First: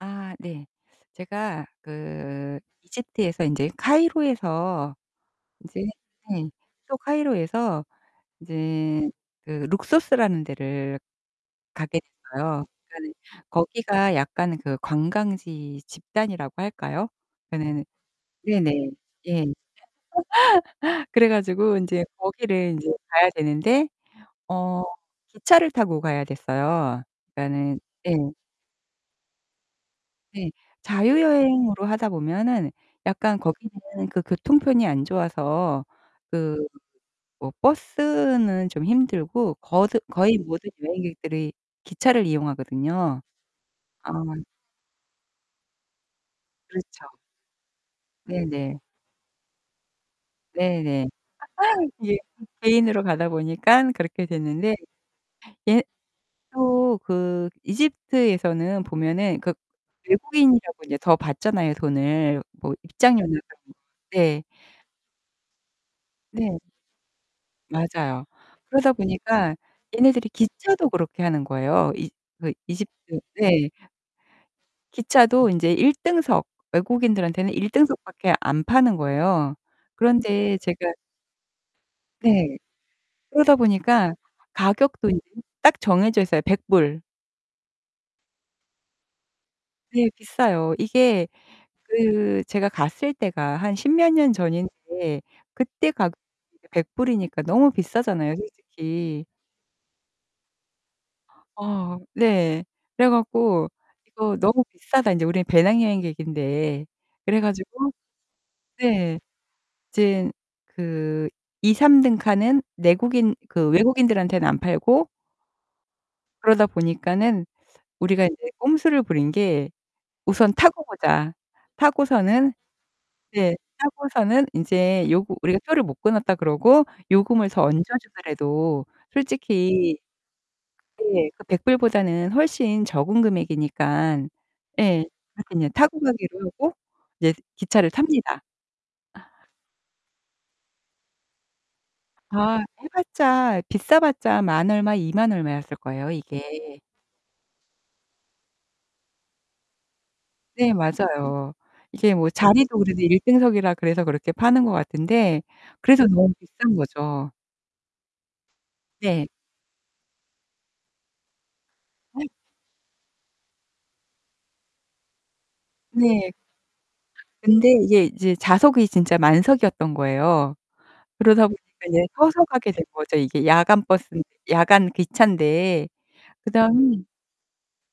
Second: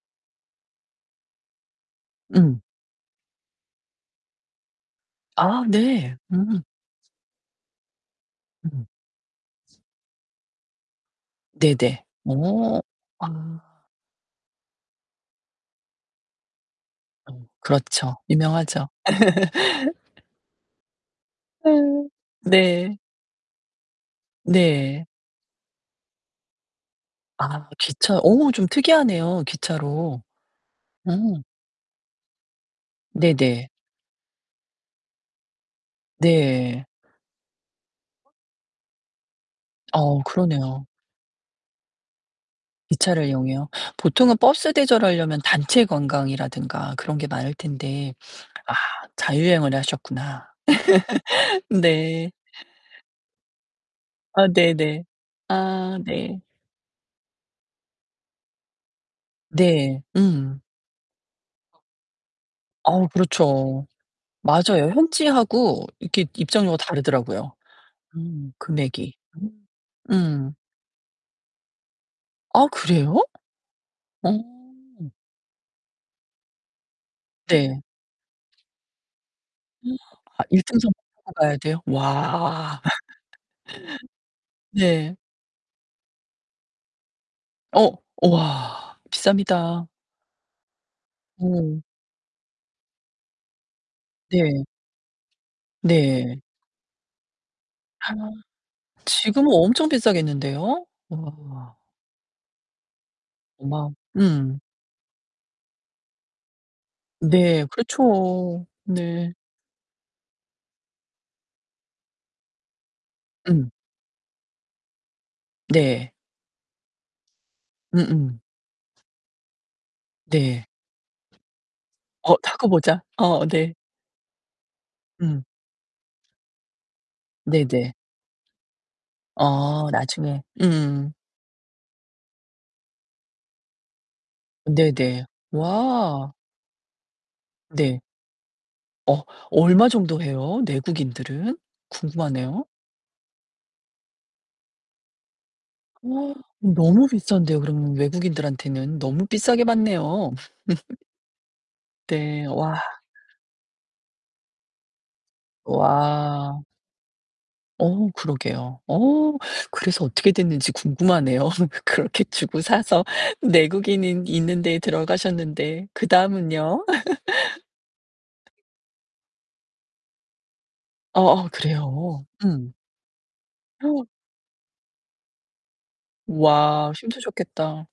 아 네. 제가 그 음. 이집트에서 인제 카이로에서 아 이제 네. 네. 음. 또 카이로에서 음. 이제 그 룩소스라는 데를 가게 네네. 됐어요. 어. 그러니까는 아. 거기가 약간 그 관광지 집단이라고 할까요? 어 그러니까는 그렇죠. 네네. 유명하죠. 네네. 예. 그래 가지고 아 인제 거기를 인제 네. 가야 되는데 어 네. 기차를 타고 가야 됐어요. 아 그니까는 예. 기차 어 좀 특이하네요. 기차로. 네. 어. 자유여행으로 하다 보면은 약간 네네. 거기는 그 교통편이 안 좋아서 그 네. 뭐 버스는 좀 힘들고 거듭 어, 거의 모든 그러네요. 여행객들이 기차를 이용하거든요. 기차를 이용해요. 어 보통은 버스 대절하려면 단체 관광이라든가 그렇죠. 그런 게 많을 텐데, 아 네네. 자유여행을 하셨구나. 네네. 이게 네. 개인으로 가다 보니까 그렇게 아 됐는데 네네. 예 아 네. 또 그 이집트에서는 보면은 그 네. 음. 외국인이라고 인제 더 받잖아요. 뭐 돈을 뭐 아우 입장료나 그런 그렇죠. 네. 맞아요. 현지하고 이렇게 네. 입장료가 다르더라고요. 맞아요. 음 그러다 금액이. 음. 보니까 얘네들이 음. 기차도 그렇게 하는 거예요. 이 그 아 그래요? 이집트 네. 어. 기차도 인제 일등석. 외국인들한테는 네. 일등석밖에 안 파는 거예요. 아 그런데 일등석을 제가 타고 가야 돼요? 네. 와. 그러다 보니까 가격도 네. 인제 딱 정해져 있어요. $100. 어, 우와 비쌉니다. 네. 비싸요. 이게 어. 그 제가 갔을 때가 한 십몇 년 네. 전인데 그때 가격으로 네. 이게 $100이니까 너무 비싸잖아요, 솔직히. 지금은 엄청 비싸겠는데요? 우와. 어 네. 그래 어 갖고 마 "이거 음. 너무 비싸다. 인제 우리는 배낭여행객인데." 그래 네, 가지고 그렇죠. 네. 네. 이젠 그 2-3 등 칸은 내국인 그 음. 외국인들한테는 안 팔고 네. 그러다 보니까는 우리가 음음. 이제 꼼수를 부린 게 우선 네. 타고 보자. 어, 타고서는 타고 보자. 어, 네. 네. 타고서는 인제 요구 음. 우리가 표를 못 끊었다 그러고 요금을 더 얹어 네네. 주더라도 어, 솔직히 나중에. 음. 예. 그 $100보다는 훨씬 적은 금액이니까. 예. 네네. 그러니깐 인제 타고 와. 가기로 하고 이제 기차를 네. 탑니다. 어, 아. 얼마 정도 해요? 내국인들은? 아. 궁금하네요. 해 봤자 비싸 봤자 만 얼마 이만 얼마였을 거예요, 우와 이게. 너무 비싼데요. 그러면 외국인들한테는 너무 비싸게 받네요. 네. 맞아요. 이게 뭐 네 와. 자리도 그래도 일등석이라 그래서 그렇게 파는 거 같은데 그래서 너무 와. 비싼 거죠. 어, 그러게요. 네. 어 그래서 어떻게 됐는지 궁금하네요. 그렇게 주고 사서 내국인이 있는 데에 들어가셨는데 네. 그다음은요? 근데 이게 이제 좌석이 진짜 만석이었던 거예요. 그러다 어어 보니까 이제 그래요? 서서 가게 음. 된 거죠. 이게 야간 버스인데 야간 기차인데. 와 그다음 힘드셨겠다.